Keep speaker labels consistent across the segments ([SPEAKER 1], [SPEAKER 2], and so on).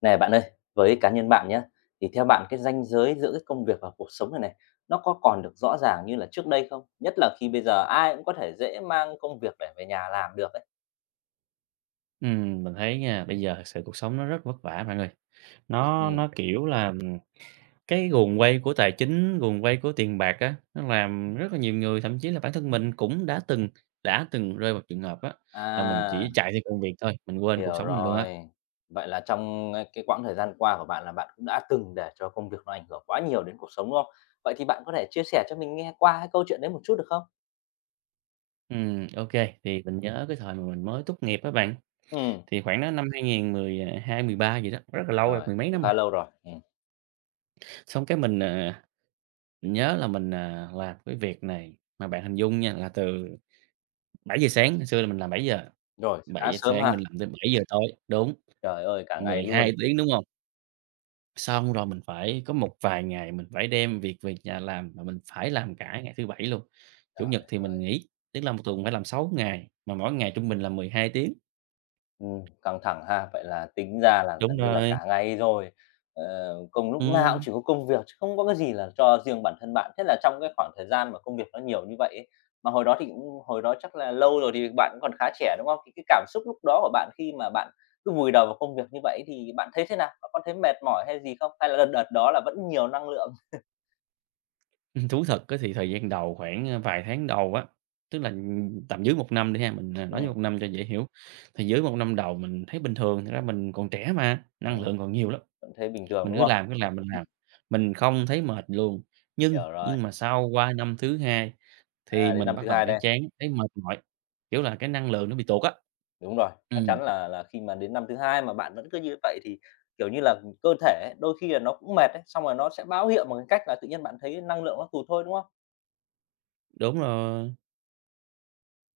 [SPEAKER 1] Này bạn ơi, với cá nhân bạn nhé, thì theo bạn cái ranh giới giữa cái công việc và cuộc sống này này, nó có còn được rõ ràng như là trước đây không? Nhất là khi bây giờ ai cũng có thể dễ mang công việc để về nhà làm được ấy.
[SPEAKER 2] Mình thấy nha, bây giờ thực sự cuộc sống nó rất vất vả mọi người. Nó
[SPEAKER 1] Ừ.
[SPEAKER 2] nó, kiểu là, cái guồng quay của tài chính, guồng quay của tiền bạc á, nó làm rất là nhiều người, thậm chí là bản thân mình cũng đã từng rơi vào trường hợp á, là mình
[SPEAKER 1] À,
[SPEAKER 2] chỉ chạy theo công việc thôi, mình quên cuộc
[SPEAKER 1] hiểu
[SPEAKER 2] sống mình luôn á.
[SPEAKER 1] rồi. Vậy là trong, cái quãng thời gian qua của bạn là bạn cũng đã từng để cho công việc nó ảnh hưởng quá nhiều đến cuộc sống, đúng không? Vậy thì bạn có thể chia sẻ cho mình nghe qua cái câu chuyện đấy một chút được không?
[SPEAKER 2] Ô Thì mình nhớ cái thời mà mình mới tốt nghiệp á bạn,
[SPEAKER 1] Ừ,
[SPEAKER 2] thì khoảng đó năm hai không một hai mười ba gì đó, rất là lâu rồi,
[SPEAKER 1] rồi,
[SPEAKER 2] mười mấy
[SPEAKER 1] cũng
[SPEAKER 2] năm rồi.
[SPEAKER 1] khá lâu rồi. Ừ,
[SPEAKER 2] Xong cái mình, mình nhớ là mình, làm cái việc này mà bạn hình dung nha, là từ 7 giờ sáng, ngày xưa là mình làm bảy giờ
[SPEAKER 1] rồi, khá
[SPEAKER 2] bảy giờ
[SPEAKER 1] sớm
[SPEAKER 2] sáng
[SPEAKER 1] ha.
[SPEAKER 2] mình làm tới 7 giờ tối, đúng,
[SPEAKER 1] Trời ơi, cả ngày
[SPEAKER 2] 12
[SPEAKER 1] luôn.
[SPEAKER 2] tiếng, đúng hông? Xong rồi mình phải có một vài ngày mình phải đem việc về nhà làm mà mình phải làm cả ngày thứ Bảy luôn. Chủ nhật thì mình nghỉ, tức là một tuần phải làm 6 ngày, mà mỗi ngày trung bình là 12 tiếng.
[SPEAKER 1] Căng thẳng ha. Vậy là tính ra là
[SPEAKER 2] Đúng
[SPEAKER 1] gần như là
[SPEAKER 2] rồi.
[SPEAKER 1] cả ngày rồi, ờ, công lúc nào cũng
[SPEAKER 2] Ừm,
[SPEAKER 1] chỉ có công việc chứ không có cái gì là cho riêng bản thân bạn. Thế là trong cái khoảng thời gian mà công việc nó nhiều như vậy ấy, mà hồi đó thì cũng hồi đó chắc là lâu rồi thì bạn cũng còn khá trẻ, đúng không? Thì cái cảm xúc lúc đó của bạn khi mà bạn cứ vùi đầu vào công việc như vậy thì bạn thấy thế nào? Bạn có thấy mệt mỏi hay gì không? Hay là đợt đợt đó là vẫn nhiều năng lượng?
[SPEAKER 2] thú thật á thì thời gian đầu khoảng, vài tháng đầu á, tức là, tầm dưới một năm đi ha, mình, nói dưới
[SPEAKER 1] Ừm,
[SPEAKER 2] 1 năm cho dễ hiểu. Thì dưới một năm đầu mình thấy bình thường, thật ra mình còn trẻ mà, năng
[SPEAKER 1] ừm,
[SPEAKER 2] lượng còn nhiều lắm.
[SPEAKER 1] vẫn thấy bình thường,
[SPEAKER 2] Mình
[SPEAKER 1] đúng không?
[SPEAKER 2] cứ làm, mình không thấy mệt luôn. Nhưng
[SPEAKER 1] Hiểu rồi.
[SPEAKER 2] nhưng mà sau qua năm thứ hai thì
[SPEAKER 1] À, đến
[SPEAKER 2] mình
[SPEAKER 1] năm
[SPEAKER 2] bắt
[SPEAKER 1] thứ
[SPEAKER 2] đầu
[SPEAKER 1] hai
[SPEAKER 2] thấy
[SPEAKER 1] đây.
[SPEAKER 2] chán, thấy mệt mỏi, kiểu là, cái năng lượng nó bị tụt á.
[SPEAKER 1] Đúng rồi, chắc
[SPEAKER 2] Ừm,
[SPEAKER 1] chắn là khi mà đến năm thứ hai mà bạn vẫn cứ như vậy thì, kiểu như là, cơ thể ấy, đôi khi là nó cũng mệt ấy, xong rồi nó sẽ báo hiệu bằng cái cách là tự nhiên bạn thấy năng lượng nó tụt thôi, đúng không?
[SPEAKER 2] đúng rồi,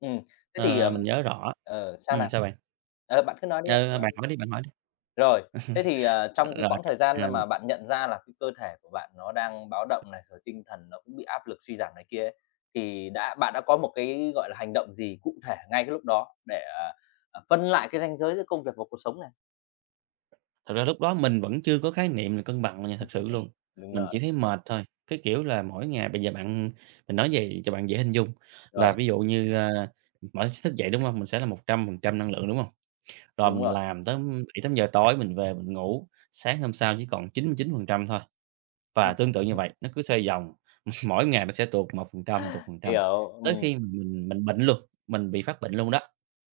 [SPEAKER 1] Ừ, thế thì,
[SPEAKER 2] ờ, mình nhớ rõ.
[SPEAKER 1] ờ, sao nào?
[SPEAKER 2] Sao bạn?
[SPEAKER 1] Ờ, bạn cứ nói đi, bạn cứ
[SPEAKER 2] Ờ,
[SPEAKER 1] nói
[SPEAKER 2] bạn
[SPEAKER 1] đi.
[SPEAKER 2] hỏi đi, bạn hỏi đi.
[SPEAKER 1] Rồi, thế thì, ờ, trong cái
[SPEAKER 2] Rồi,
[SPEAKER 1] quãng thời gian
[SPEAKER 2] ờ,
[SPEAKER 1] mà bạn nhận ra là cái cơ thể của bạn nó đang báo động này, rồi tinh thần nó cũng bị áp lực suy giảm này kia ấy, thì bạn đã có một cái, gọi là, hành động gì cụ thể ngay cái lúc đó để, phân lại cái ranh giới giữa công việc và cuộc sống này?
[SPEAKER 2] thật ra lúc đó mình vẫn chưa có khái niệm là cân bằng nha, thật sự luôn.
[SPEAKER 1] Đúng
[SPEAKER 2] Mình chỉ
[SPEAKER 1] rồi,
[SPEAKER 2] thấy mệt thôi, cái kiểu là mỗi ngày bây giờ bạn mình nói vậy cho bạn dễ hình dung là
[SPEAKER 1] rồi,
[SPEAKER 2] ví dụ như, mỗi thức dậy, đúng hông? Mình sẽ là 100% năng lượng, đúng hông? Rồi
[SPEAKER 1] đúng
[SPEAKER 2] mình
[SPEAKER 1] rồi.
[SPEAKER 2] làm tới bảy tám giờ tối mình về mình ngủ, sáng hôm sau chỉ còn chín chín mươi chín phần trăm thôi. Và
[SPEAKER 1] Ừm,
[SPEAKER 2] tương tự như vậy, nó cứ xoay vòng, mỗi ngày nó sẽ tụt phần trăm,
[SPEAKER 1] hiểu,
[SPEAKER 2] tới khi mà mình bệnh luôn, mình bị phát bệnh luôn đó.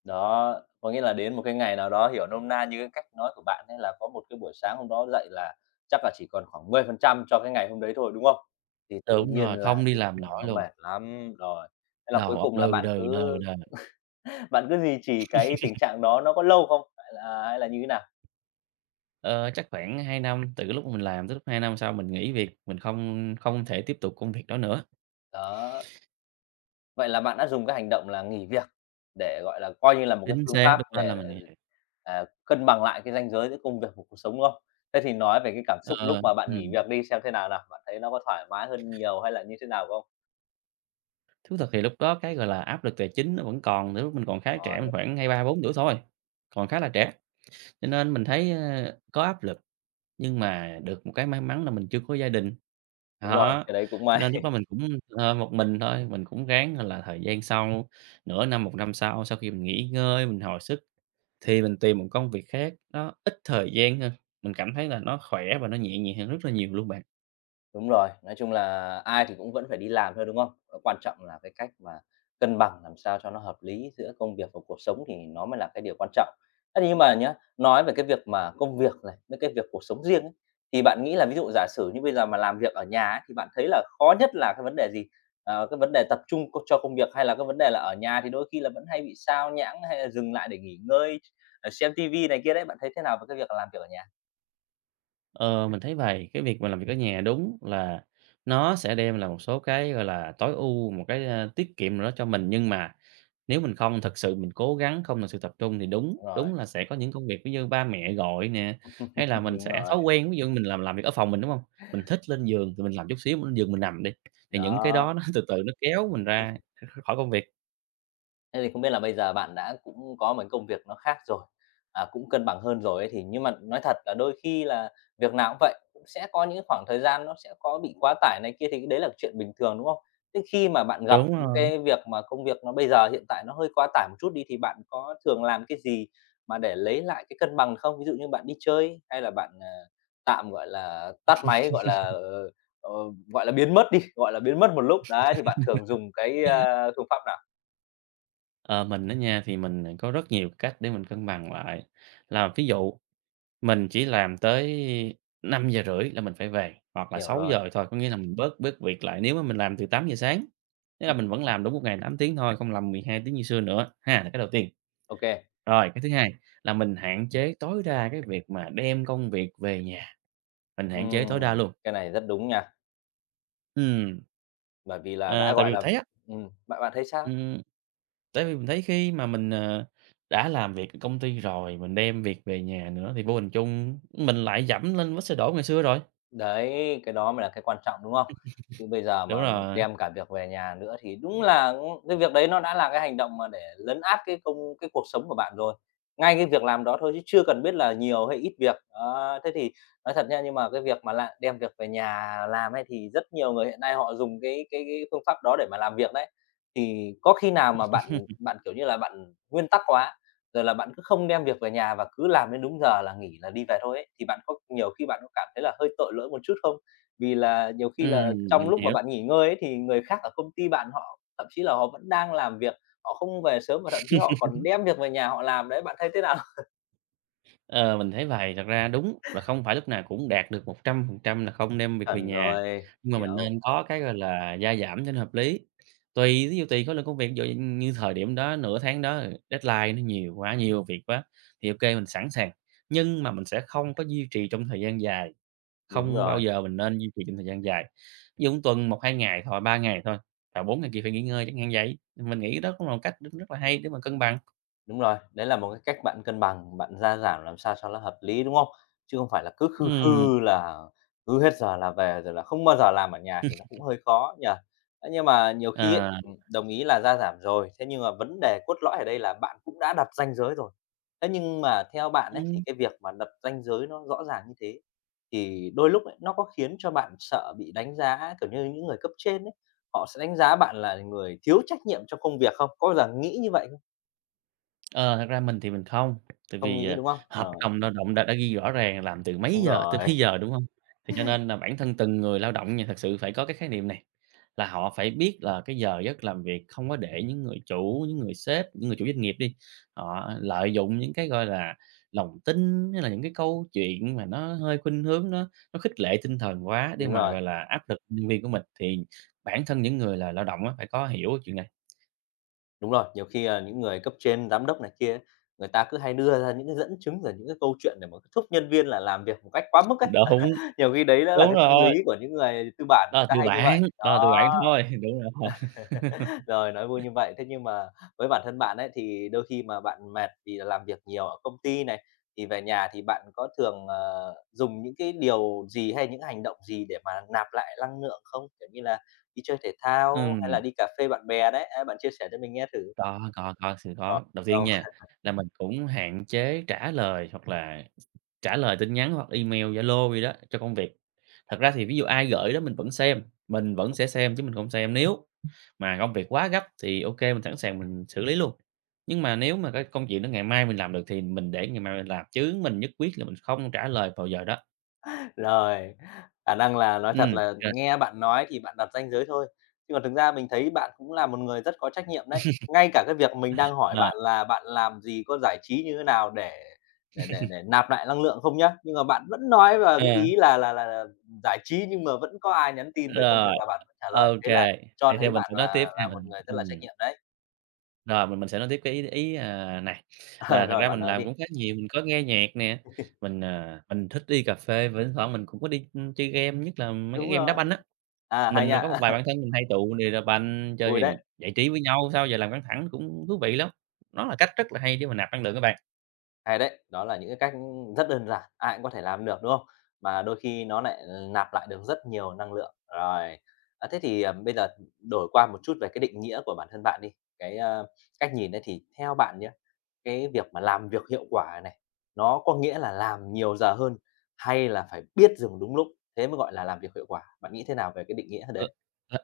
[SPEAKER 1] đó, có nghĩa là đến một cái ngày nào đó, hiểu nôm na như cái cách nói của bạn ấy là có một cái buổi sáng hôm đó dậy là chắc là chỉ còn khoảng 10% cho cái ngày hôm đấy thôi, đúng không? Thì
[SPEAKER 2] Ừ,
[SPEAKER 1] tự
[SPEAKER 2] đúng
[SPEAKER 1] nhiên
[SPEAKER 2] rồi,
[SPEAKER 1] là
[SPEAKER 2] không đi
[SPEAKER 1] tự
[SPEAKER 2] làm
[SPEAKER 1] mình
[SPEAKER 2] nổi
[SPEAKER 1] nó
[SPEAKER 2] luôn,
[SPEAKER 1] mệt lắm, rồi, thế là cuối
[SPEAKER 2] đầu óc
[SPEAKER 1] cùng là
[SPEAKER 2] lừ
[SPEAKER 1] bạn
[SPEAKER 2] đừ, lừ
[SPEAKER 1] cứ
[SPEAKER 2] đừ.
[SPEAKER 1] bạn cứ duy trì cái tình trạng đó nó có lâu không? Hay là như thế nào?
[SPEAKER 2] Ờ, chắc khoảng 2 năm, từ lúc mình làm tới lúc 2 năm sau mình nghỉ việc, mình không không thể tiếp tục công việc đó nữa.
[SPEAKER 1] Đó. Vậy là bạn đã dùng cái hành động là nghỉ việc để, gọi là, coi như là một cái
[SPEAKER 2] Chính
[SPEAKER 1] phương
[SPEAKER 2] xác,
[SPEAKER 1] pháp
[SPEAKER 2] lúc đó
[SPEAKER 1] để
[SPEAKER 2] là mình
[SPEAKER 1] để,
[SPEAKER 2] nghỉ.
[SPEAKER 1] để, à, cân bằng lại cái ranh giới giữa công việc và cuộc sống, đúng không? Thế thì nói về cái cảm xúc lúc
[SPEAKER 2] Ờ,
[SPEAKER 1] mà bạn nghỉ
[SPEAKER 2] ừm.
[SPEAKER 1] việc đi xem thế nào nào? Bạn thấy nó có thoải mái hơn nhiều hay là như thế nào không?
[SPEAKER 2] Thú thật thì lúc đó cái, gọi là, áp lực tài chính nó vẫn còn, từ lúc mình còn khá trẻ,
[SPEAKER 1] Còn
[SPEAKER 2] mình khoảng hai ba bốn tuổi thôi, còn khá là trẻ, cho nên mình thấy, có áp lực. Nhưng mà được một cái may mắn là mình chưa có gia đình,
[SPEAKER 1] đúng rồi,
[SPEAKER 2] đó,
[SPEAKER 1] cái đấy cũng
[SPEAKER 2] cho nên
[SPEAKER 1] may.
[SPEAKER 2] lúc đó mình cũng, một mình thôi, mình cũng ráng, là, thời gian sau, nửa năm, một năm sau, sau khi mình nghỉ ngơi, mình hồi sức thì mình tìm một công việc khác, nó ít thời gian hơn, mình cảm thấy là nó khỏe và nó nhẹ nhàng hơn rất là nhiều luôn bạn.
[SPEAKER 1] Đúng rồi, nói chung là ai thì cũng vẫn phải đi làm thôi, đúng không? Ờ, quan trọng là cái cách mà cân bằng làm sao cho nó hợp lý giữa công việc và cuộc sống thì nó mới là cái điều quan trọng. Thế thì nhưng mà nhá, nói về cái việc mà công việc này, với cái việc cuộc sống riêng ấy, thì bạn nghĩ là ví dụ giả sử như bây giờ mà làm việc ở nhà ấy, thì bạn thấy là khó nhất là cái vấn đề gì? Ờ, cái vấn đề tập trung co cho công việc hay là cái vấn đề là ở nhà thì đôi khi là vẫn hay bị sao nhãng hay là dừng lại để nghỉ ngơi, ờ, xem tivi này kia đấy, bạn thấy thế nào về cái việc làm việc ở nhà?
[SPEAKER 2] Ờ, mình thấy vậy cái việc mà làm việc ở nhà đúng là nó sẽ đem là một số cái, gọi là, tối ưu, một cái, tiết kiệm nào đó cho mình, nhưng mà nếu mình không thật sự mình cố gắng, không thật sự tập trung thì đúng,
[SPEAKER 1] Đúng rồi,
[SPEAKER 2] đúng là sẽ có những công việc ví như ba mẹ gọi nè, hay là mình
[SPEAKER 1] đúng
[SPEAKER 2] sẽ thói
[SPEAKER 1] rồi,
[SPEAKER 2] quen, ví dụ mình làm việc ở phòng mình, đúng không? Mình thích lên giường thì mình làm chút xíu, mình lên giường mình nằm đi, thì những cái
[SPEAKER 1] đó.
[SPEAKER 2] đó nó từ từ nó kéo mình ra khỏi công việc.
[SPEAKER 1] Thế thì không biết là bây giờ bạn đã cũng có một cái công việc nó khác rồi, à, cũng cân bằng hơn rồi ấy, thì nhưng mà nói thật là đôi khi là việc nào cũng vậy, cũng sẽ có những khoảng thời gian nó sẽ có bị quá tải này kia thì cái đấy là chuyện bình thường, đúng không? Thế khi mà bạn gặp
[SPEAKER 2] Đúng
[SPEAKER 1] những
[SPEAKER 2] rồi.
[SPEAKER 1] cái việc mà công việc nó bây giờ hiện tại nó hơi quá tải một chút đi thì bạn có thường làm cái gì mà để lấy lại cái cân bằng không? Ví dụ như bạn đi chơi hay là bạn, à, tạm, gọi là, tắt máy, gọi là, ờ, gọi là, biến mất đi, gọi là, biến mất một lúc, đấy, thì bạn thường dùng cái, a, phương pháp nào?
[SPEAKER 2] Ờ, mình á nha, thì mình, có rất nhiều cách để mình cân bằng lại, là ví dụ mình chỉ làm tới 5 giờ rưỡi là mình phải về, hoặc là
[SPEAKER 1] Hiểu
[SPEAKER 2] sáu
[SPEAKER 1] rồi.
[SPEAKER 2] giờ thôi, có nghĩa là mình bớt bớt việc lại nếu mà mình làm từ 8 giờ sáng. Nghĩa là mình vẫn làm đúng một ngày 8 tiếng thôi, không làm 12 tiếng như xưa nữa ha, là cái đầu tiên.
[SPEAKER 1] OK.
[SPEAKER 2] Rồi, cái thứ hai là mình hạn chế tối đa cái việc mà đem công việc về nhà, mình hạn chế tối đa
[SPEAKER 1] Ừm,
[SPEAKER 2] luôn.
[SPEAKER 1] cái này rất đúng nha,
[SPEAKER 2] Ừm,
[SPEAKER 1] bởi vì là
[SPEAKER 2] ờ,
[SPEAKER 1] đã,
[SPEAKER 2] tại vì
[SPEAKER 1] gọi
[SPEAKER 2] mình
[SPEAKER 1] là
[SPEAKER 2] thấy á,
[SPEAKER 1] bạn bạn thấy sao?
[SPEAKER 2] ừm, tại vì mình thấy khi mà mình, đã làm việc ở công ty rồi, mình đem việc về nhà nữa thì vô hình chung mình lại giẫm lên vết xe đổ ngày xưa rồi.
[SPEAKER 1] Đấy, cái đó mới là cái quan trọng, đúng không? Chứ bây giờ
[SPEAKER 2] Đúng
[SPEAKER 1] mà
[SPEAKER 2] rồi,
[SPEAKER 1] đem cả việc về nhà nữa thì đúng là, cái việc đấy nó đã là cái hành động mà để lấn át cái cái cuộc sống của bạn rồi. Ngay cái việc làm đó thôi chứ chưa cần biết là nhiều hay ít việc. Đó, thế thì nói thật nha, nhưng mà cái việc mà lại đem việc về nhà làm ấy thì rất nhiều người hiện nay họ dùng cái phương pháp đó để mà làm việc đấy. Thì có khi nào mà bạn bạn, kiểu như là, bạn nguyên tắc quá, rồi là bạn cứ không đem việc về nhà và cứ làm đến đúng giờ là nghỉ là đi về thôi ấy, thì bạn có nhiều khi bạn có cảm thấy là hơi tội lỗi một chút không? Vì là nhiều khi
[SPEAKER 2] ừm,
[SPEAKER 1] là trong
[SPEAKER 2] mình
[SPEAKER 1] lúc mà
[SPEAKER 2] hiểu.
[SPEAKER 1] bạn nghỉ ngơi ấy, thì người khác ở công ty bạn họ thậm chí là họ vẫn đang làm việc, họ không về sớm và thậm chí họ còn đem việc về nhà họ làm đấy, bạn thấy thế nào?
[SPEAKER 2] Ờ, mình thấy vậy, thật ra đúng là không phải lúc nào cũng đạt được 100% là không đem việc về
[SPEAKER 1] Chuẩn
[SPEAKER 2] nhà,
[SPEAKER 1] rồi,
[SPEAKER 2] nhưng mà mình
[SPEAKER 1] hiểu,
[SPEAKER 2] nên có cái, gọi là, gia giảm cho nó hợp lý. Tùy, thí dụ tùy khối lượng công việc, ví dụ như thời điểm đó, nửa tháng đó deadline nó nhiều quá, nhiều việc quá thì ok mình sẵn sàng, nhưng mà mình sẽ không có duy trì trong thời gian dài,
[SPEAKER 1] đúng
[SPEAKER 2] không bao
[SPEAKER 1] rồi.
[SPEAKER 2] giờ mình nên duy trì trong thời gian dài. Ví dụ một tuần một 2 ngày thôi, 3 ngày thôi, và 4 ngày kia phải nghỉ ngơi chẳng hạn vậy. Mình nghĩ đó cũng là một cách rất rất là hay để mà cân bằng.
[SPEAKER 1] Đúng rồi, đấy là một cái cách bạn cân bằng, bạn gia giảm làm sao cho nó hợp lý, đúng không? Chứ không phải là cứ khư
[SPEAKER 2] Ừm,
[SPEAKER 1] khư là cứ hết giờ là về, rồi là không bao giờ làm ở nhà thì nó cũng hơi khó nhỉ? Thế nhưng mà nhiều khi ấy,
[SPEAKER 2] ờ.
[SPEAKER 1] đồng ý là gia giảm rồi, thế nhưng mà vấn đề cốt lõi ở đây là bạn cũng đã đặt ranh giới rồi. Thế nhưng mà theo bạn ấy, thì
[SPEAKER 2] Ừm.
[SPEAKER 1] cái việc mà đặt ranh giới nó rõ ràng như thế, thì đôi lúc ấy, nó có khiến cho bạn sợ bị đánh giá, kiểu như, những người cấp trên ấy, họ sẽ đánh giá bạn là người thiếu trách nhiệm trong công việc không? Có bao giờ nghĩ như vậy
[SPEAKER 2] Ờ, thật ra mình thì mình không, tại
[SPEAKER 1] không?
[SPEAKER 2] vì,
[SPEAKER 1] Nghĩ, đúng không?
[SPEAKER 2] hợp
[SPEAKER 1] Rồi,
[SPEAKER 2] đồng lao động đã ghi rõ ràng làm từ mấy
[SPEAKER 1] đúng
[SPEAKER 2] giờ tới
[SPEAKER 1] rồi,
[SPEAKER 2] mấy giờ, đúng hông? Thì cho nên là bản thân từng người lao động nha, thật sự phải có cái khái niệm này, là họ phải biết là cái giờ giấc làm việc không có để những người chủ, những người sếp, những người chủ doanh nghiệp đi, họ lợi dụng những cái, gọi là, lòng tin hay là những cái câu chuyện mà nó hơi khuynh hướng nó khích lệ tinh thần quá để
[SPEAKER 1] đúng
[SPEAKER 2] mà,
[SPEAKER 1] rồi,
[SPEAKER 2] gọi là, áp lực nhân viên của mình, thì bản thân những người là lao động á phải có hiểu cái chuyện này.
[SPEAKER 1] đúng rồi. Nhiều khi, à, những người cấp trên, giám đốc này kia ấy, người ta cứ hay đưa ra những cái dẫn chứng rồi những cái câu chuyện để mà thúc nhân viên là làm việc một cách quá mức ấy.
[SPEAKER 2] Đúng,
[SPEAKER 1] Nhiều khi đấy đã là
[SPEAKER 2] đúng
[SPEAKER 1] cái tâm
[SPEAKER 2] rồi.
[SPEAKER 1] lý của những người tư bản
[SPEAKER 2] Đó
[SPEAKER 1] người
[SPEAKER 2] là
[SPEAKER 1] ta
[SPEAKER 2] tư
[SPEAKER 1] hay như
[SPEAKER 2] bản,
[SPEAKER 1] vậy.
[SPEAKER 2] đó là tư bản
[SPEAKER 1] Đó.
[SPEAKER 2] thôi, đúng rồi.
[SPEAKER 1] Rồi, nói vui như vậy. Thế nhưng mà với bản thân bạn ấy, thì đôi khi mà bạn mệt vì là làm việc nhiều ở công ty này, thì về nhà thì bạn có thường, ờ, dùng những cái điều gì hay những hành động gì để mà nạp lại năng lượng không? Kiểu như là đi chơi thể thao hay là
[SPEAKER 2] Ừm,
[SPEAKER 1] đi cà phê bạn bè đấy, ấy, bạn chia sẻ cho mình nghe thử.
[SPEAKER 2] có, sự có. Đầu
[SPEAKER 1] Ờ.
[SPEAKER 2] tiên nha, là mình cũng hạn chế trả lời hoặc là trả lời tin nhắn hoặc email, Zalo gì đó cho công việc. Thật ra thì ví dụ ai gửi đó mình vẫn xem, mình vẫn sẽ xem chứ mình không xem nếu mà công việc quá gấp thì ok mình sẵn sàng mình xử lý luôn. Nhưng mà nếu mà cái công chuyện đó ngày mai mình làm được thì mình để ngày mai mình làm, chứ mình nhất quyết là mình không trả lời vào giờ đó.
[SPEAKER 1] Rồi, khả năng là nói
[SPEAKER 2] Ừ,
[SPEAKER 1] thật là
[SPEAKER 2] ờ,
[SPEAKER 1] nghe bạn nói thì bạn đặt ranh giới thôi, nhưng còn thực ra mình thấy bạn cũng là một người rất có trách nhiệm đấy. Ngay cả cái việc mình đang hỏi
[SPEAKER 2] ờ,
[SPEAKER 1] bạn là bạn làm gì, có giải trí như thế nào để nạp lại năng lượng không nhá, nhưng mà bạn vẫn nói vào cái
[SPEAKER 2] ờ,
[SPEAKER 1] ý là giải trí nhưng mà vẫn có ai nhắn tin về công việc
[SPEAKER 2] rồi.
[SPEAKER 1] là bạn vẫn trả lời,
[SPEAKER 2] OK,
[SPEAKER 1] thế là cho
[SPEAKER 2] thì theo
[SPEAKER 1] thấy
[SPEAKER 2] mình
[SPEAKER 1] bạn
[SPEAKER 2] sẽ nói tiếp nha,
[SPEAKER 1] là một
[SPEAKER 2] mình
[SPEAKER 1] người rất là trách nhiệm đấy.
[SPEAKER 2] rồi mình sẽ nói tiếp cái ý ý, à, này,
[SPEAKER 1] Ờ,
[SPEAKER 2] là thật
[SPEAKER 1] rồi,
[SPEAKER 2] ra
[SPEAKER 1] bạn
[SPEAKER 2] mình
[SPEAKER 1] nói
[SPEAKER 2] làm
[SPEAKER 1] đi.
[SPEAKER 2] cũng khá nhiều, mình có nghe nhạc nè, mình, mình thích đi cà phê và thỉnh thoảng mình cũng có đi, chơi game, nhất là mấy cái
[SPEAKER 1] Đúng
[SPEAKER 2] game đá banh
[SPEAKER 1] rồi.
[SPEAKER 2] á.
[SPEAKER 1] À, hay
[SPEAKER 2] Mình
[SPEAKER 1] nhạ.
[SPEAKER 2] có một vài bạn thân mình hay tụ đi đá banh, chơi
[SPEAKER 1] Vui đấy.
[SPEAKER 2] thì giải trí với nhau sau giờ làm căng thẳng cũng thú vị lắm. Nó là cách rất là hay để mà nạp năng lượng á bạn.
[SPEAKER 1] Hay đấy, đó là những cái cách rất đơn giản, ai cũng có thể làm được, đúng không? Mà đôi khi nó lại nạp lại được rất nhiều năng lượng. Rồi, bây giờ đổi qua một chút về cái định nghĩa của bản thân bạn đi, cái, a, cách nhìn ấy thì theo bạn nhé, cái việc mà làm việc hiệu quả này, nó có nghĩa là làm nhiều giờ hơn hay là phải biết dừng đúng lúc, thế mới gọi là làm việc hiệu quả? Bạn nghĩ thế nào về cái định nghĩa
[SPEAKER 2] Ờ,
[SPEAKER 1] đấy?
[SPEAKER 2] ờ,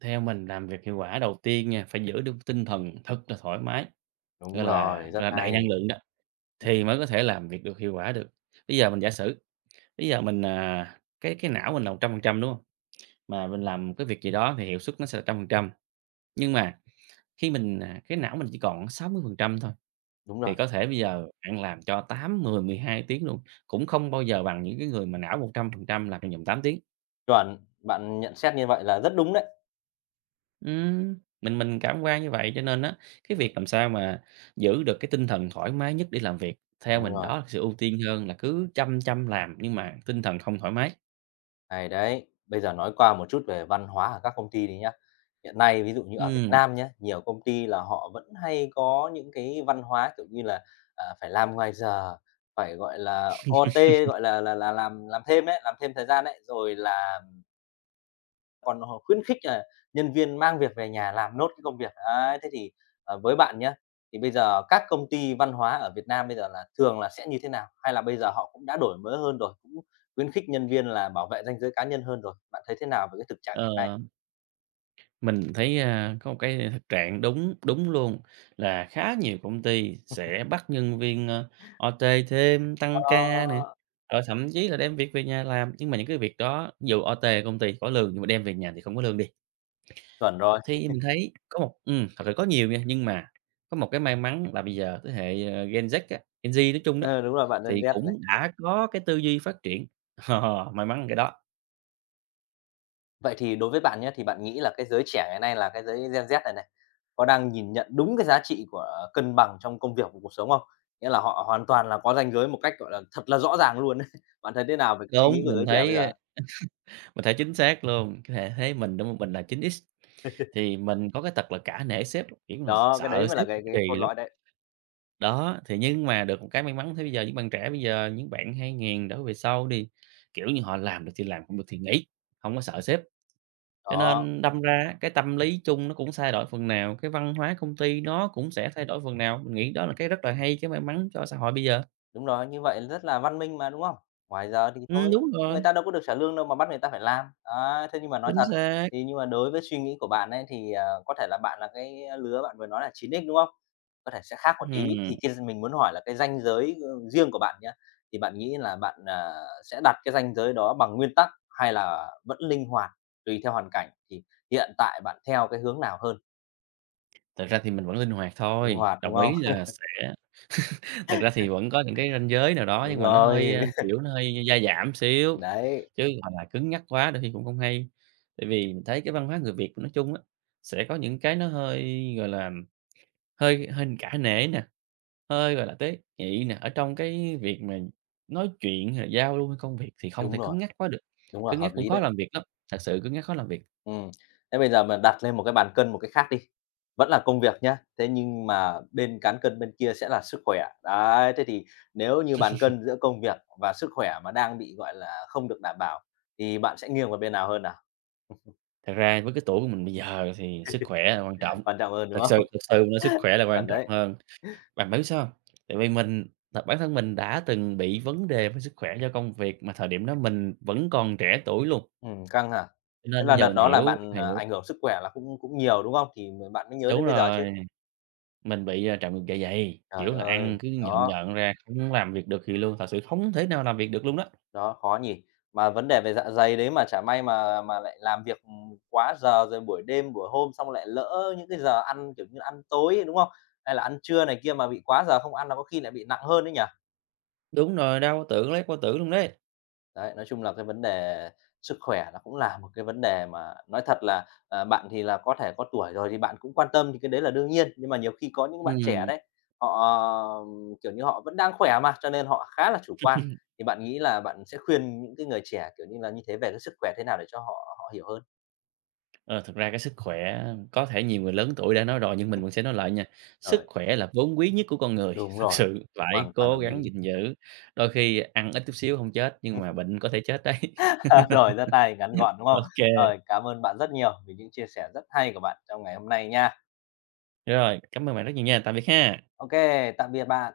[SPEAKER 2] theo mình làm việc hiệu quả đầu tiên nha, phải giữ được tinh thần thật là thoải mái,
[SPEAKER 1] Đúng rồi,
[SPEAKER 2] gọi
[SPEAKER 1] rất
[SPEAKER 2] là, đầy
[SPEAKER 1] hay.
[SPEAKER 2] năng lượng đó.
[SPEAKER 1] Ừm,
[SPEAKER 2] Thì mới có thể làm việc được hiệu quả được. Bây giờ mình giả sử, bây giờ mình, cái não mình là 100% đúng không? Mà mình làm một cái việc gì đó thì hiệu suất nó sẽ là trăm phần trăm. Nhưng mà khi mình, cái não mình chỉ còn 60% thôi,
[SPEAKER 1] Đúng rồi,
[SPEAKER 2] thì có thể bây giờ bạn làm cho tám, mười, 12 tiếng luôn, cũng không bao giờ bằng những cái người mà não 100% làm trong vòng 8 tiếng.
[SPEAKER 1] chuẩn, bạn nhận xét như vậy là rất đúng đấy.
[SPEAKER 2] Mình cảm quan như vậy, cho nên á, cái việc làm sao mà giữ được cái tinh thần thoải mái nhất để làm việc, theo
[SPEAKER 1] Đúng
[SPEAKER 2] mình
[SPEAKER 1] rồi.
[SPEAKER 2] đó là sự ưu tiên hơn là cứ chăm chăm làm nhưng mà tinh thần không thoải mái.
[SPEAKER 1] Hay đấy. Bây giờ nói qua một chút về văn hóa ở các công ty đi nhá. Hiện nay ví dụ như ở Việt
[SPEAKER 2] Ừm.
[SPEAKER 1] Nam nhá, nhiều công ty là họ vẫn hay có những cái văn hóa, kiểu như là, phải làm ngoài giờ, phải, gọi là, OT, gọi là là làm thêm đấy làm thêm thời gian ấy, rồi là còn họ khuyến khích là nhân viên mang việc về nhà làm nốt cái công việc. Đấy, với bạn nhá, thì bây giờ các công ty văn hóa ở Việt Nam bây giờ là thường là sẽ như thế nào? Hay là bây giờ họ cũng đã đổi mới hơn rồi, cũng khuyến khích nhân viên là bảo vệ ranh giới cá nhân hơn rồi? Bạn thấy thế nào về cái thực trạng hiện nay?
[SPEAKER 2] Ờ, mình thấy, có một cái thực trạng đúng đúng luôn, là khá nhiều công ty sẽ bắt nhân viên, tê thêm, tăng ca nè,
[SPEAKER 1] Ờ,
[SPEAKER 2] rồi thậm chí là đem việc về nhà làm. Nhưng mà những cái việc đó dù ô tê công ty có lương nhưng mà đem về nhà thì không có lương đi.
[SPEAKER 1] chuẩn rồi.
[SPEAKER 2] Thì mình thấy có một thật sự có nhiều nha, nhưng mà có một cái may mắn là bây giờ thế hệ, Gen Z á, Gen Z nói chung đó,
[SPEAKER 1] Ừ, đúng rồi, bạn Gen
[SPEAKER 2] thì
[SPEAKER 1] Z này.
[SPEAKER 2] cũng đã có cái tư duy phát triển. May mắn là cái đó.
[SPEAKER 1] Vậy thì đối với bạn nhé thì bạn nghĩ là cái giới trẻ ngày nay là cái giới Gen Z này này, có đang nhìn nhận đúng cái giá trị của cân bằng trong công việc và cuộc sống không? Nghĩa là họ hoàn toàn là có ranh giới một cách, gọi là, thật là rõ ràng luôn đấy. Bạn thấy thế nào về cái suy
[SPEAKER 2] Đúng,
[SPEAKER 1] nghĩ của
[SPEAKER 2] mình
[SPEAKER 1] giới trẻ bây
[SPEAKER 2] thấy
[SPEAKER 1] giờ?
[SPEAKER 2] mình thấy chính xác luôn, cái hệ thế mình đúng hông? Mình là 9X thì mình có cái tật là cả nể sếp, kiểu là,
[SPEAKER 1] Đó, cái đấy
[SPEAKER 2] sợ
[SPEAKER 1] mới là
[SPEAKER 2] sếp
[SPEAKER 1] cái
[SPEAKER 2] cực kỳ
[SPEAKER 1] cái cốt
[SPEAKER 2] luôn.
[SPEAKER 1] lõi đấy.
[SPEAKER 2] Đó, thì nhưng mà được một cái may mắn thế bây giờ những bạn trẻ bây giờ, những bạn 2000 đổ về sau đi, kiểu như, họ làm được thì làm, không được thì nghỉ, hông có sợ sếp. Cho
[SPEAKER 1] Đó.
[SPEAKER 2] nên đâm ra á cái tâm lý chung nó cũng thay đổi phần nào, cái văn hóa công ty nó cũng sẽ thay đổi phần nào. Mình nghĩ đó là cái rất là hay, cái may mắn cho xã hội bây giờ.
[SPEAKER 1] Đúng rồi, như vậy rất là văn minh mà, đúng không? Ngoài giờ thì thôi,
[SPEAKER 2] Đúng
[SPEAKER 1] người
[SPEAKER 2] rồi,
[SPEAKER 1] ta đâu có được trả lương đâu mà bắt người ta phải làm. Đấy, thế nhưng mà nói
[SPEAKER 2] chính
[SPEAKER 1] thật,
[SPEAKER 2] xác.
[SPEAKER 1] nhưng mà đối với suy nghĩ của bạn ấy thì, có thể là bạn là cái lứa bạn vừa nói là 9X, đúng không? Có thể sẽ khác một tí,
[SPEAKER 2] Ừm,
[SPEAKER 1] thì cái mình muốn hỏi là cái ranh giới, riêng của bạn nhé thì bạn nghĩ là bạn sẽ đặt cái ranh giới đó bằng nguyên tắc hay là vẫn linh hoạt tùy theo hoàn cảnh? Thì hiện tại bạn theo cái hướng nào hơn?
[SPEAKER 2] thực ra thì mình vẫn linh hoạt
[SPEAKER 1] Linh
[SPEAKER 2] thôi,
[SPEAKER 1] hoạt, đúng
[SPEAKER 2] đồng
[SPEAKER 1] không?
[SPEAKER 2] ý là sẽ thật ra thì vẫn có những cái ranh giới nào đó nhưng
[SPEAKER 1] Đúng
[SPEAKER 2] mà nó hơi,
[SPEAKER 1] rồi,
[SPEAKER 2] kiểu, nó hơi gia giảm xíu,
[SPEAKER 1] đấy,
[SPEAKER 2] chứ gọi là cứng nhắc quá đôi khi cũng không hay. Tại vì mình thấy cái văn hóa người Việt nói chung á, sẽ có những cái nó hơi, gọi là, hơi hơi cả nể nè, hơi, gọi là, tế nhị nè, ở trong cái việc mà nói chuyện hay là giao lưu hay công việc thì không
[SPEAKER 1] đúng
[SPEAKER 2] thể
[SPEAKER 1] rồi,
[SPEAKER 2] cứng nhắc quá được,
[SPEAKER 1] đúng rồi,
[SPEAKER 2] cứng nhắc
[SPEAKER 1] hợp
[SPEAKER 2] cũng
[SPEAKER 1] lý
[SPEAKER 2] khó
[SPEAKER 1] đấy.
[SPEAKER 2] làm việc lắm, thật sự cứng nhắc khó làm việc.
[SPEAKER 1] Ừm, thế bây giờ mình đặt lên một cái bàn cân một cái khác đi, vẫn là công việc nhá, thế nhưng mà bên cán cân bên kia sẽ là sức khỏe. Đấy, thế thì nếu như bàn cân giữa công việc và sức khỏe mà đang bị, gọi là, không được đảm bảo thì bạn sẽ nghiêng vào bên nào hơn nào?
[SPEAKER 2] Thật ra với cái tuổi của mình bây giờ thì sức khỏe là quan trọng,
[SPEAKER 1] Quan trọng hơn, đúng không?
[SPEAKER 2] thật sự là sức khỏe là quan
[SPEAKER 1] Chuẩn
[SPEAKER 2] trọng
[SPEAKER 1] đấy,
[SPEAKER 2] hơn. Bạn biết sao hông? Tại vì mình thật bản thân mình đã từng bị vấn đề về sức khỏe do công việc mà thời điểm đó mình vẫn còn trẻ tuổi luôn,
[SPEAKER 1] căng hả?
[SPEAKER 2] cho
[SPEAKER 1] Thế
[SPEAKER 2] nên bây
[SPEAKER 1] là
[SPEAKER 2] giờ
[SPEAKER 1] đợt
[SPEAKER 2] mình
[SPEAKER 1] đó là
[SPEAKER 2] hiểu
[SPEAKER 1] bạn
[SPEAKER 2] hiểu
[SPEAKER 1] ảnh hưởng sức khỏe là cũng cũng nhiều, đúng không? Thì bạn mới nhớ
[SPEAKER 2] Đúng
[SPEAKER 1] đến bây giờ chứ.
[SPEAKER 2] rồi, mình bị, trào ngược dạ dày,
[SPEAKER 1] Trời
[SPEAKER 2] kiểu là, ăn
[SPEAKER 1] ơi,
[SPEAKER 2] cứ nhợn
[SPEAKER 1] đó.
[SPEAKER 2] nhợn ra, không làm việc được gì luôn, thật sự không thể nào làm việc được luôn đó.
[SPEAKER 1] Đó, khó nhỉ? Mà vấn đề về dạ dày đấy mà chả may mà lại làm việc, ừ, quá giờ rồi buổi đêm, buổi hôm xong lại lỡ những cái giờ ăn, kiểu như, ăn tối, đúng không? Hay là ăn trưa này kia mà bị quá giờ không ăn là có khi lại bị nặng hơn đấy nhỉ?
[SPEAKER 2] Đúng rồi, đau tưởng lấy bao tưởng luôn đấy.
[SPEAKER 1] Đấy, nói chung là cái vấn đề sức khỏe nó cũng là một cái vấn đề mà nói thật là, bạn thì là có thể có tuổi rồi thì bạn cũng quan tâm thì cái đấy là đương nhiên, nhưng mà nhiều khi có những bạn trẻ
[SPEAKER 2] Ừm.
[SPEAKER 1] đấy, họ, kiểu như, họ vẫn đang khỏe mà, cho nên họ khá là chủ quan. Thì bạn nghĩ là bạn sẽ khuyên những cái người trẻ, kiểu như là, như thế về cái sức khỏe thế nào để cho họ họ hiểu hơn?
[SPEAKER 2] Ờ, thực ra cái sức khỏe có thể nhiều người lớn tuổi đã nói rồi nhưng mình vẫn sẽ nói lại nha. Sức
[SPEAKER 1] Rồi,
[SPEAKER 2] khỏe là vốn quý nhất của con người,
[SPEAKER 1] đúng
[SPEAKER 2] thật
[SPEAKER 1] rồi,
[SPEAKER 2] sự phải
[SPEAKER 1] hoàn toàn
[SPEAKER 2] cố
[SPEAKER 1] đồng
[SPEAKER 2] gắng
[SPEAKER 1] ý.
[SPEAKER 2] gìn giữ. Đôi khi ăn ít chút xíu không chết nhưng mà bệnh có thể chết đấy.
[SPEAKER 1] Rồi, rất hay, ngắn gọn, đúng không?
[SPEAKER 2] Ok
[SPEAKER 1] Rồi, cảm ơn bạn rất nhiều vì những chia sẻ rất hay của bạn trong ngày hôm nay nha.
[SPEAKER 2] rồi, cảm ơn bạn rất nhiều nha, tạm biệt ha.
[SPEAKER 1] Ok, tạm biệt bạn.